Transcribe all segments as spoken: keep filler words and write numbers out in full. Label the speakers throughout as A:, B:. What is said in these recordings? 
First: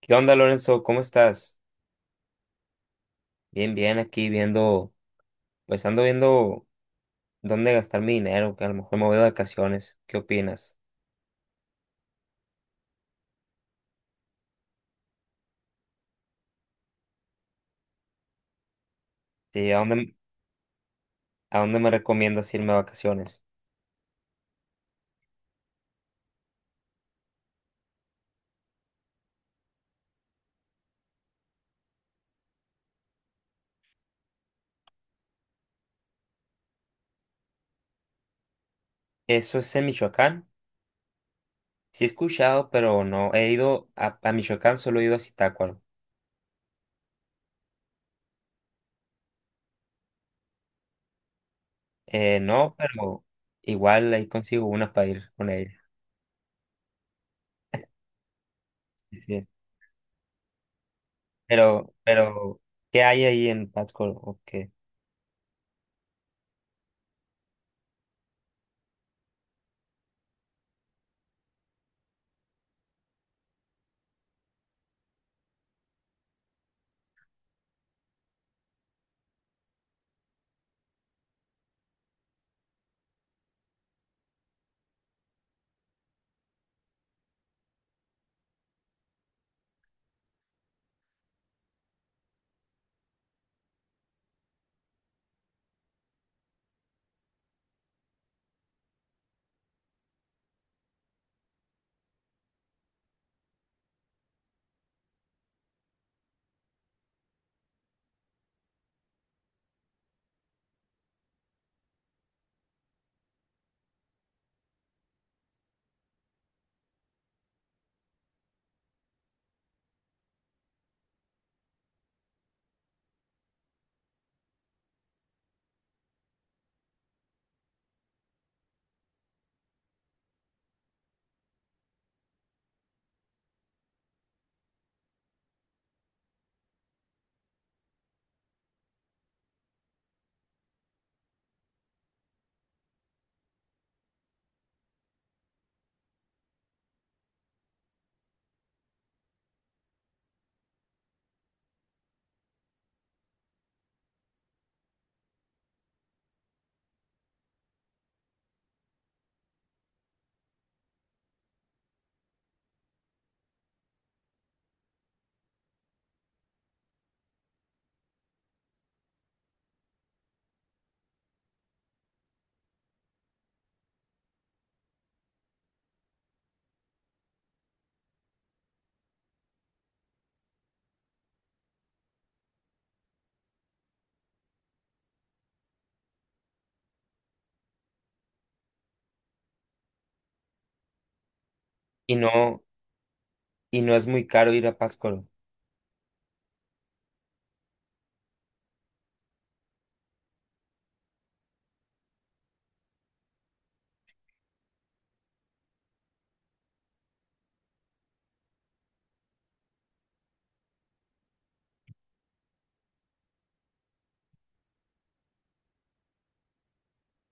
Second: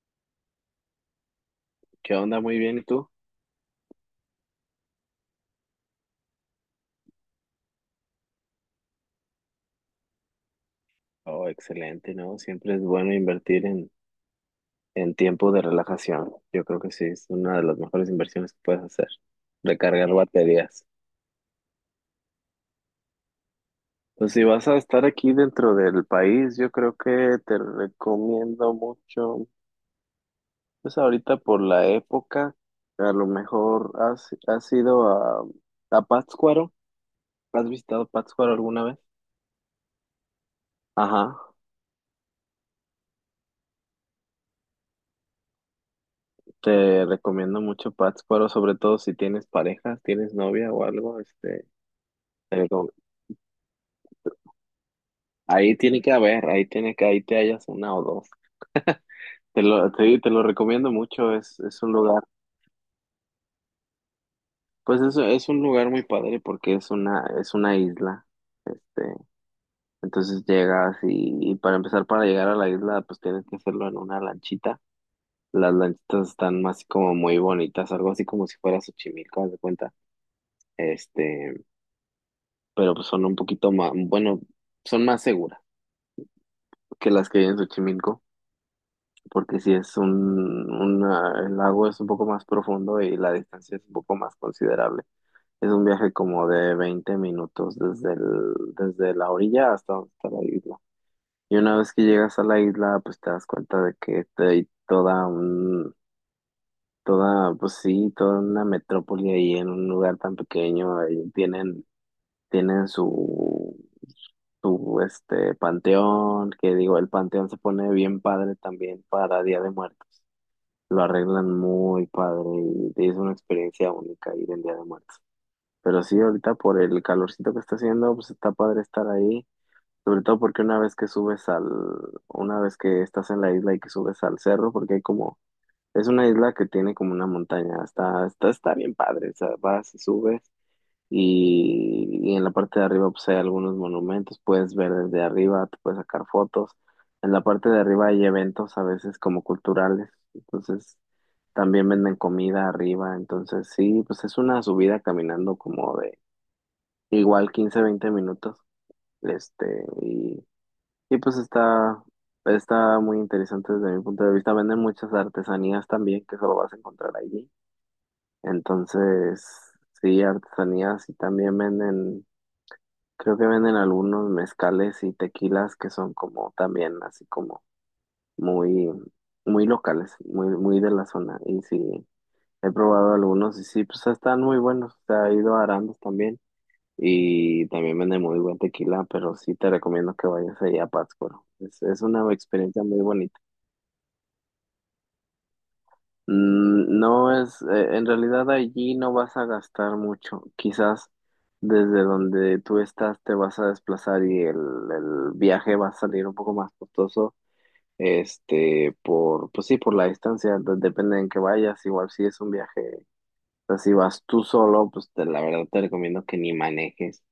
A: ¿Qué onda, Lorenzo? ¿Cómo estás?
B: ¿Qué onda? Muy bien, ¿y tú?
A: Bien, bien, aquí viendo, pues ando viendo dónde gastar mi dinero, que a lo mejor me voy de vacaciones. ¿Qué opinas?
B: Oh, excelente, ¿no? Siempre es bueno invertir en, en tiempo de relajación. Yo creo que sí, es una de las mejores inversiones que puedes hacer.
A: Sí, ¿a
B: Recargar
A: dónde,
B: baterías.
A: ¿a dónde me recomiendas irme a vacaciones?
B: Pues si vas a estar aquí dentro del país, yo creo que te recomiendo mucho. Pues ahorita por la época, a lo mejor has, has ido a, a Pátzcuaro. ¿Has visitado Pátzcuaro alguna vez?
A: ¿Eso es en Michoacán?
B: Ajá,
A: Sí he escuchado, pero no, he ido a, a Michoacán, solo he ido a Zitácuaro.
B: te recomiendo mucho Pátzcuaro, sobre todo si tienes pareja, tienes novia o algo. este,
A: Eh, no,
B: Pero
A: pero igual ahí consigo una para ir con ella.
B: ahí tiene que haber, ahí tiene que, ahí te hallas una o dos.
A: Sí, sí.
B: Te lo, te, te lo recomiendo mucho. Es, es
A: Pero,
B: un lugar,
A: pero, ¿qué hay ahí en Pátzcuaro? ¿O qué?
B: pues es, es un lugar muy padre porque es una, es una isla. Este, entonces llegas y, y para empezar, para llegar a la isla, pues tienes que hacerlo en una lanchita. Las lanchitas están más como muy bonitas, algo así como si fuera Xochimilco, haz de cuenta. Este, pero pues son un poquito más, bueno, son más seguras que las que hay en Xochimilco, porque si es un, una- el lago es un poco más profundo y la distancia es un poco más considerable. Es un viaje como de veinte minutos desde el, desde la orilla hasta donde está la isla. Y una vez que llegas a la isla, pues te das cuenta de que hay toda un, toda, pues sí, toda una metrópoli ahí en un lugar tan pequeño. Ahí tienen, tienen su, su, este, panteón, que digo, el panteón se pone bien padre también para Día de Muertos. Lo arreglan muy padre y es una experiencia única ir en Día de Muertos. Pero sí, ahorita por el calorcito que está haciendo, pues está padre estar ahí, sobre todo porque una vez que subes al, una vez que estás en la isla y que subes al cerro, porque hay como, es una isla que tiene como una montaña. Está, está, está bien padre, o sea, vas y subes y, y en la parte de arriba pues hay algunos monumentos, puedes ver desde arriba, te puedes sacar fotos. En la parte de arriba hay eventos a veces como culturales, entonces también venden comida arriba. Entonces sí, pues es una subida caminando como de igual quince veinte minutos. este, y, y pues está, está muy interesante desde mi punto de vista. Venden muchas artesanías también que solo vas a encontrar allí. Entonces sí, artesanías, y también venden. Creo que venden algunos mezcales y tequilas que son como también así como muy, muy locales, muy, muy de la zona. Y sí, he probado algunos y sí, pues están muy buenos. Se ha ido a Arandas también y también venden muy buen tequila, pero sí te recomiendo que vayas allá a Pátzcuaro. Es, es
A: Y
B: una
A: no,
B: experiencia muy bonita.
A: y no es muy caro ir a Pátzcuaro.
B: Mm. No es, eh, en realidad allí no vas a gastar mucho. Quizás desde donde tú estás te vas a desplazar y el, el viaje va a salir un poco más costoso. Este, por, pues sí, por la distancia, de- depende en que vayas. Igual si es un viaje, o sea, si vas tú solo, pues te- la verdad te recomiendo que ni manejes.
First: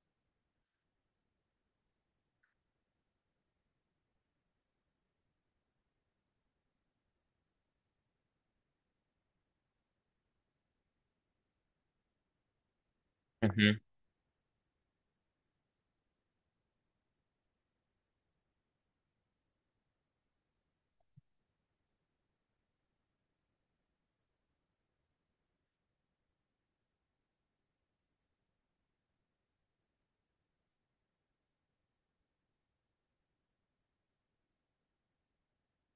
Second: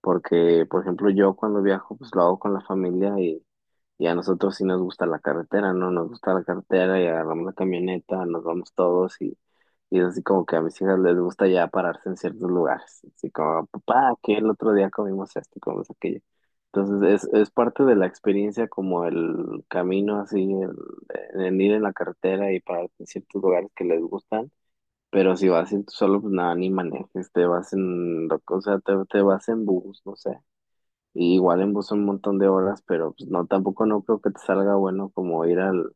B: Porque, por ejemplo, yo cuando viajo, pues lo hago con la familia y a nosotros sí nos gusta la carretera, ¿no? Nos gusta la carretera y agarramos la camioneta, nos vamos todos, y, y es así como que a mis hijas les gusta ya pararse en ciertos lugares. Así como,
A: Ujú.
B: papá, que el otro día comimos esto y comimos aquello. Entonces es, es parte de la experiencia como el camino así, el, el ir en la carretera y pararte en ciertos lugares que les gustan. Pero si vas en- solo, pues nada, ni manejes, te vas en, o sea, te, te vas en bus, no sé. Y igual en bus un montón de horas, pero pues no, tampoco no creo que te salga bueno como ir al,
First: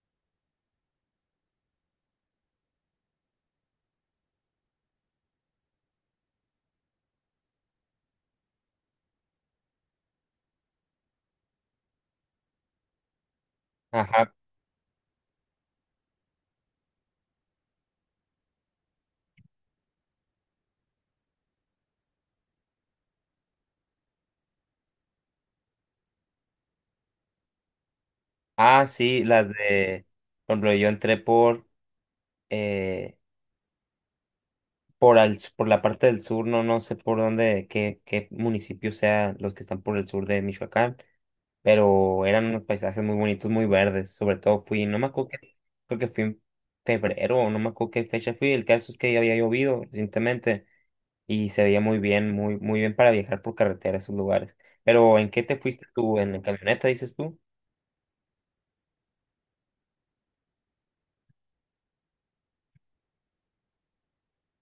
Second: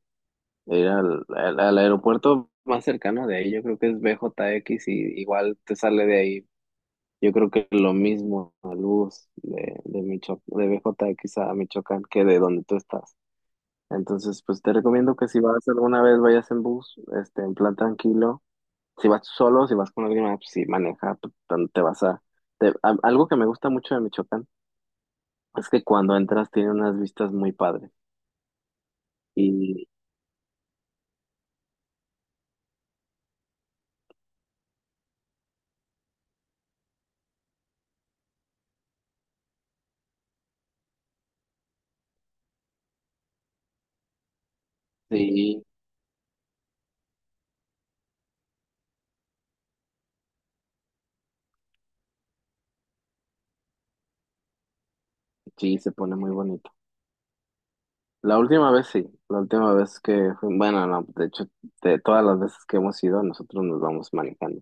B: ir al, al, al aeropuerto más cercano de ahí. Yo creo que es B J X, y igual te sale de ahí. Yo creo que lo mismo al bus de, de Micho- de B J X a Michoacán que de donde tú estás.
A: Ajá.
B: Entonces, pues te recomiendo que si vas alguna vez, vayas en bus, este, en plan tranquilo. Si vas solo, si vas con alguien más, pues sí, maneja, pues, tan- te vas a... te- a- Algo que me gusta mucho de Michoacán es que cuando entras tiene unas vistas muy padres.
A: Ah, sí, las
B: Y
A: de, por ejemplo, yo entré por, eh, por, al, por la parte del sur, no, no sé por dónde, qué, qué municipios sean los que están por el sur de Michoacán, pero eran unos paisajes muy bonitos, muy verdes, sobre todo fui, no me acuerdo que,
B: sí,
A: creo que fui en febrero, o no me acuerdo qué fecha fui, el caso es que ya había llovido recientemente y se veía muy bien, muy, muy bien para viajar por carretera a esos lugares. Pero, ¿en qué te
B: sí,
A: fuiste
B: se pone
A: tú?
B: muy
A: ¿En la
B: bonito.
A: camioneta, dices tú?
B: La última vez sí, la última vez que, fui- Bueno, no, de hecho, de todas las veces que hemos ido, nosotros nos vamos manejando.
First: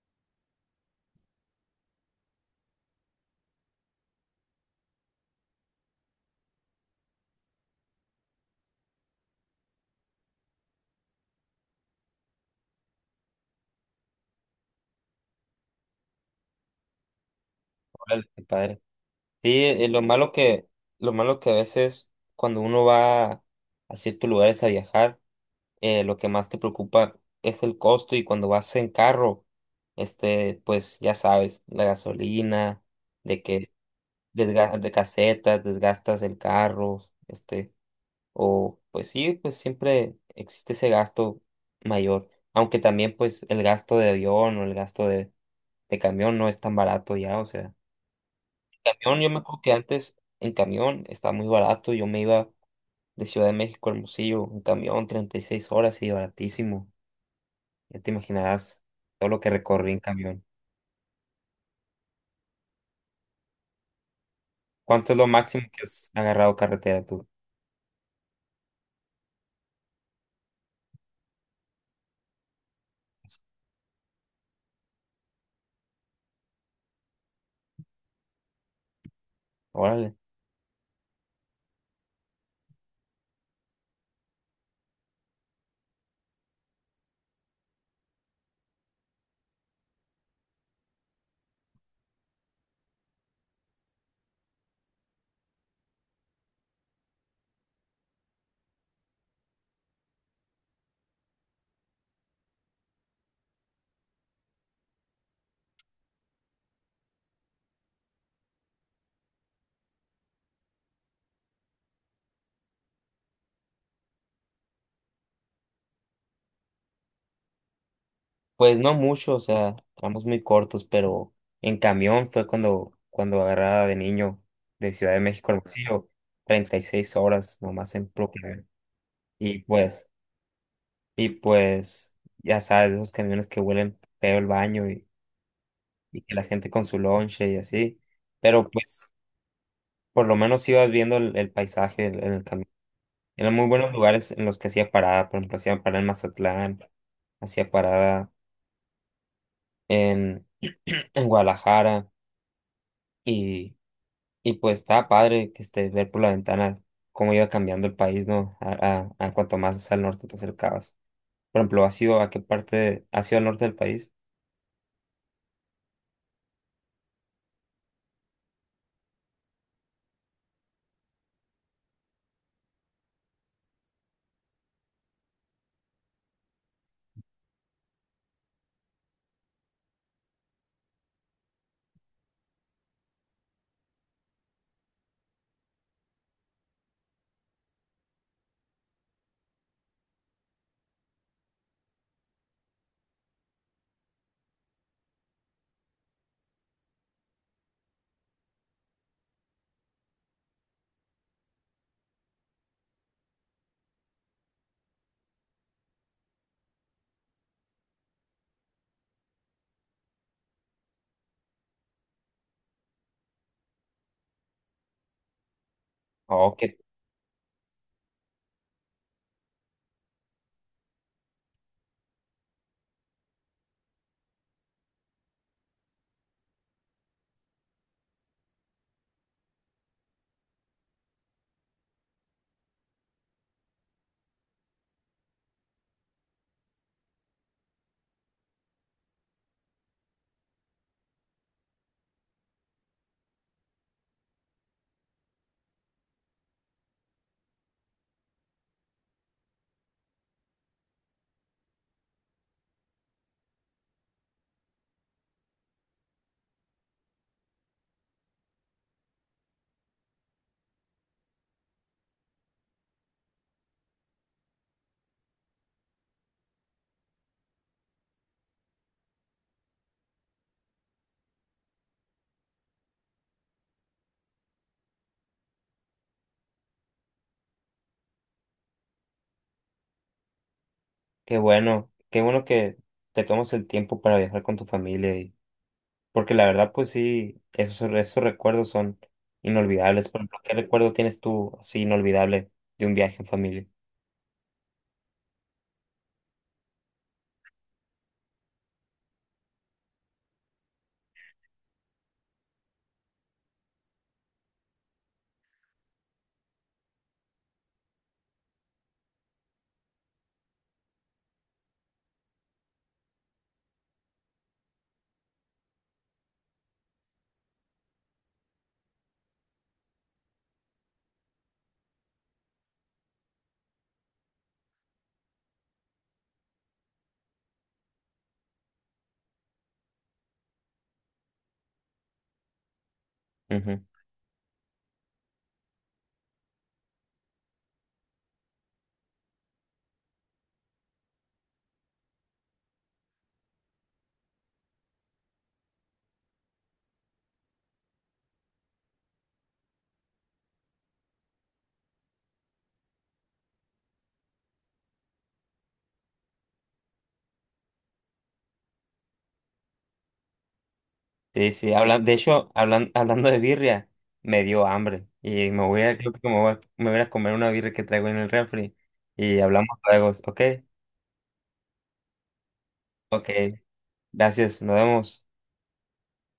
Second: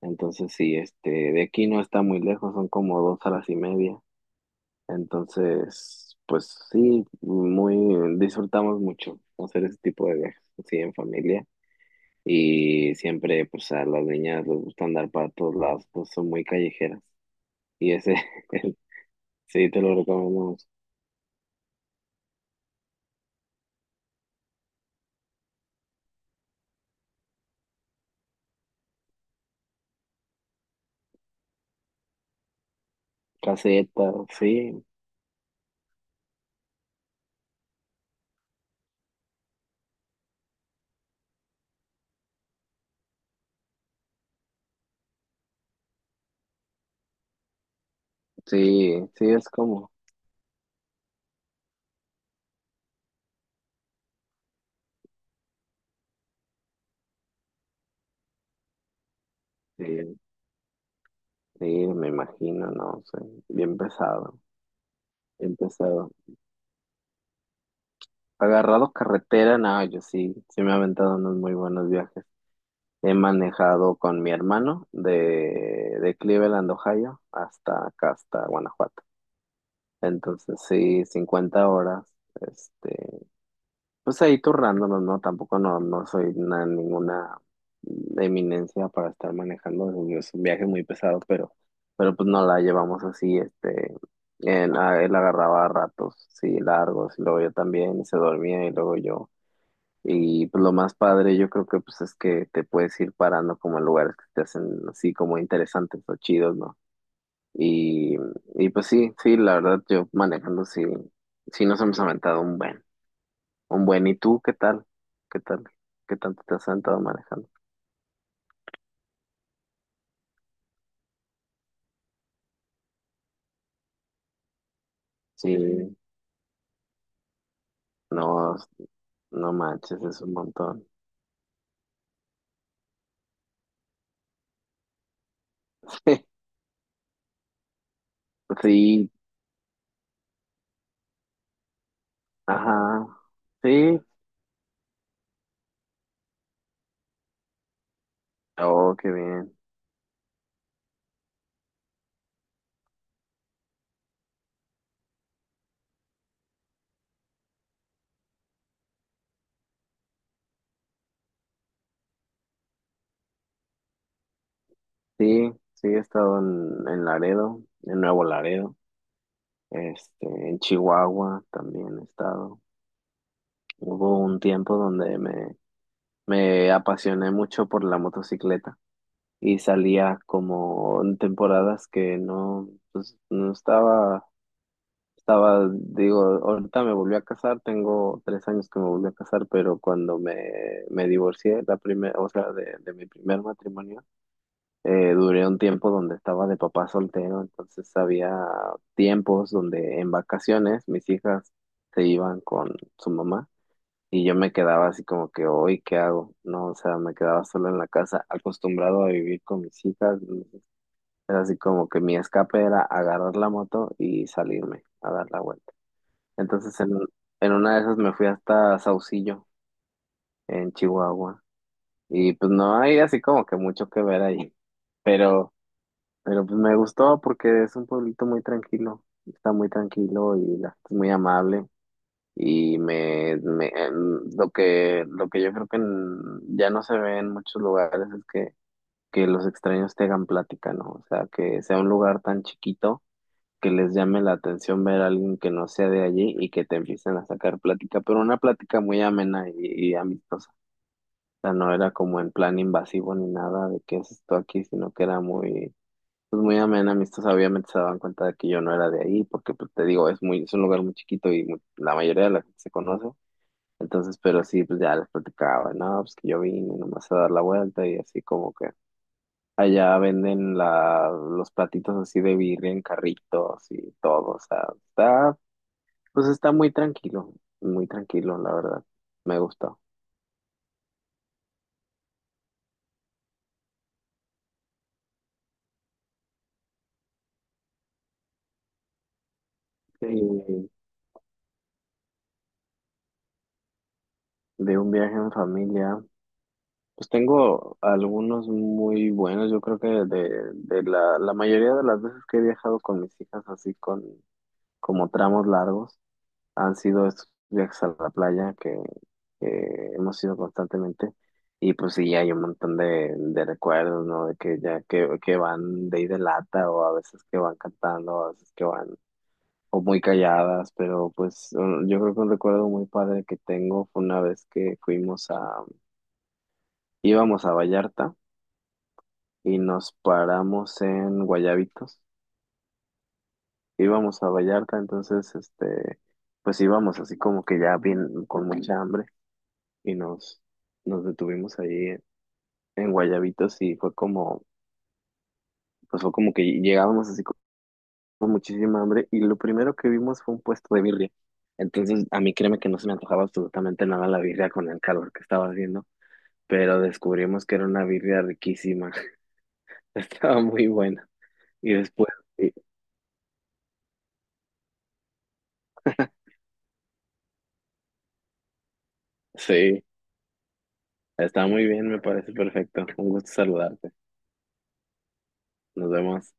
B: Entonces sí, este, de aquí no está muy lejos, son como dos horas y media. Entonces, pues sí, muy, disfrutamos mucho hacer ese tipo de viajes, sí, en familia. Y siempre, pues a las niñas les gusta andar para todos lados, pues son muy callejeras. Y ese,
A: Órale, qué padre. Sí,
B: Sí, te
A: eh,
B: lo
A: lo malo
B: recomendamos.
A: que, lo malo que a veces cuando uno va a ciertos lugares a viajar, eh, lo que más te preocupa es el costo y cuando vas en carro, este, pues ya sabes, la gasolina, de que
B: Caseta, sí,
A: desga- de casetas, desgastas el carro, este, o pues sí, pues siempre existe ese gasto mayor, aunque también pues el gasto de avión o el gasto de, de camión no es tan barato ya, o sea
B: sí,
A: camión, yo
B: sí,
A: me
B: es
A: acuerdo que
B: como,
A: antes en camión estaba muy barato. Yo me iba de Ciudad de México a Hermosillo en camión, treinta y seis horas y baratísimo. Ya te imaginarás todo lo que recorrí en
B: sí,
A: camión.
B: sí, me imagino, no sé, bien pesado,
A: ¿Cuánto es lo
B: bien
A: máximo que has
B: pesado.
A: agarrado carretera tú?
B: Agarrado carretera, no, yo sí, sí me he aventado unos muy buenos viajes. He manejado con mi hermano de, de Cleveland, Ohio, hasta acá, hasta Guanajuato.
A: Órale.
B: Entonces, sí, cincuenta horas. este, Pues ahí turnándonos, ¿no? Tampoco no, no soy una- ninguna eminencia para estar manejando. Es un viaje muy pesado, pero, pero pues no la llevamos así, este, en- a- él agarraba ratos, sí, largos, y luego yo también, y se dormía, y luego yo. Y pues lo más padre, yo creo que pues es que te puedes ir parando como en lugares que te hacen así como interesantes o chidos, ¿no? Y, y pues sí, sí, la verdad, yo manejando sí, sí nos hemos aventado un buen. Un buen, ¿y tú qué tal? ¿Qué tal? ¿Qué tanto te has sentado manejando?
A: Pues no mucho, o sea, tramos muy cortos, pero en camión fue cuando, cuando agarraba de niño de Ciudad de México a
B: Sí,
A: Hermosillo, treinta y seis horas nomás en puro
B: no,
A: camión.
B: no
A: Y
B: manches,
A: pues,
B: es un montón.
A: y pues, ya sabes, esos camiones que huelen feo el baño y que la gente con su lonche y así. Pero pues
B: Sí,
A: por lo menos ibas viendo el, el paisaje en en el camino.
B: ajá,
A: Eran muy buenos
B: sí,
A: lugares en los que hacía parada, por ejemplo, hacía parada en Mazatlán, hacía parada
B: oh, qué bien.
A: en, en Guadalajara y, y pues estaba padre que este, ver por la ventana cómo iba cambiando el país, ¿no? A, a, a cuanto más al norte te acercabas. Por ejemplo, ¿has ido a qué parte, ¿has ido al norte del país?
B: Sí, sí, he estado en, en Laredo, en Nuevo Laredo. Este, en Chihuahua también he estado. Hubo un tiempo donde me, me apasioné mucho por la motocicleta y salía como en temporadas que no, no estaba. Estaba, digo, ahorita me volví a casar, tengo tres años que me volví a casar, pero cuando me, me divorcié, la primera, o sea, de, de mi primer matrimonio, eh, duré un tiempo donde estaba de papá soltero. Entonces había tiempos donde en vacaciones mis hijas se iban con su mamá, y yo me quedaba así como que, hoy, ¿qué hago? No, o sea, me quedaba solo en la casa, acostumbrado a vivir con mis hijas. Era así como que mi escape era agarrar la moto y salirme a dar la vuelta.
A: Oh, qué,
B: Entonces en, en una de esas me fui hasta Saucillo, en Chihuahua. Y pues no hay así como que mucho que ver ahí. Pero, pero pues me gustó porque es un pueblito muy tranquilo. Está muy tranquilo y la gente es muy amable. Y me, me em, lo que, lo que yo creo que en- ya no se ve en muchos lugares es que, que los extraños te hagan plática, ¿no? O sea, que sea un lugar tan chiquito que les llame la atención ver a alguien que no sea de allí y que te empiecen a sacar plática, pero una plática muy amena y, y amistosa. O sea, no era como en plan invasivo ni nada de qué es esto aquí, sino que era muy, pues muy amena, amistosa. Obviamente se daban cuenta de que yo no era de ahí, porque pues te digo, es muy, es un lugar muy chiquito y muy- la mayoría de la gente se conoce. Entonces, pero sí, pues ya les platicaba, no, pues que yo vine nomás a dar la vuelta y así como que allá venden la, los platitos así de birria en carritos y todo. O sea, está pues está muy tranquilo, muy tranquilo, la verdad. Me gusta.
A: Qué bueno, qué bueno que te tomas el tiempo para viajar con tu familia. Porque la verdad, pues sí, esos, esos recuerdos son inolvidables. Por ejemplo, ¿qué
B: Y
A: recuerdo tienes tú así inolvidable de un viaje en familia?
B: de un viaje en familia, pues tengo algunos muy buenos. Yo creo que de, de la, la mayoría de las veces que he viajado con mis hijas, así con como tramos largos, han sido estos viajes a la playa que, que hemos ido constantemente. Y pues sí, hay un montón de, de recuerdos, ¿no? De que ya que, que van de ida de lata, o a veces que van cantando, a veces que van o muy calladas, pero pues un- yo creo que un recuerdo muy padre que tengo fue una vez que fuimos a, íbamos a Vallarta y nos paramos en Guayabitos.
A: Ujú.
B: Íbamos a Vallarta. Entonces, este, pues íbamos así como que ya bien, con mucha hambre, y nos, nos detuvimos ahí en Guayabitos, y fue como, pues fue como que llegábamos así con muchísima hambre, y lo primero que vimos fue un puesto de birria. Entonces, a mí créeme que no se me antojaba absolutamente nada la birria con el calor que estaba haciendo. pero descubrimos que era una birria riquísima. Estaba muy buena.
A: Sí, sí,
B: Y
A: hablan,
B: después,
A: de hecho,
B: sí,
A: hablan, hablando de birria, me dio hambre y me voy a, creo que me voy a, me voy a comer una birria que traigo en el refri y hablamos
B: sí,
A: luego, ¿ok?
B: está muy bien, me parece perfecto. Un
A: Ok,
B: gusto saludarte.
A: gracias, nos vemos.
B: Nos vemos.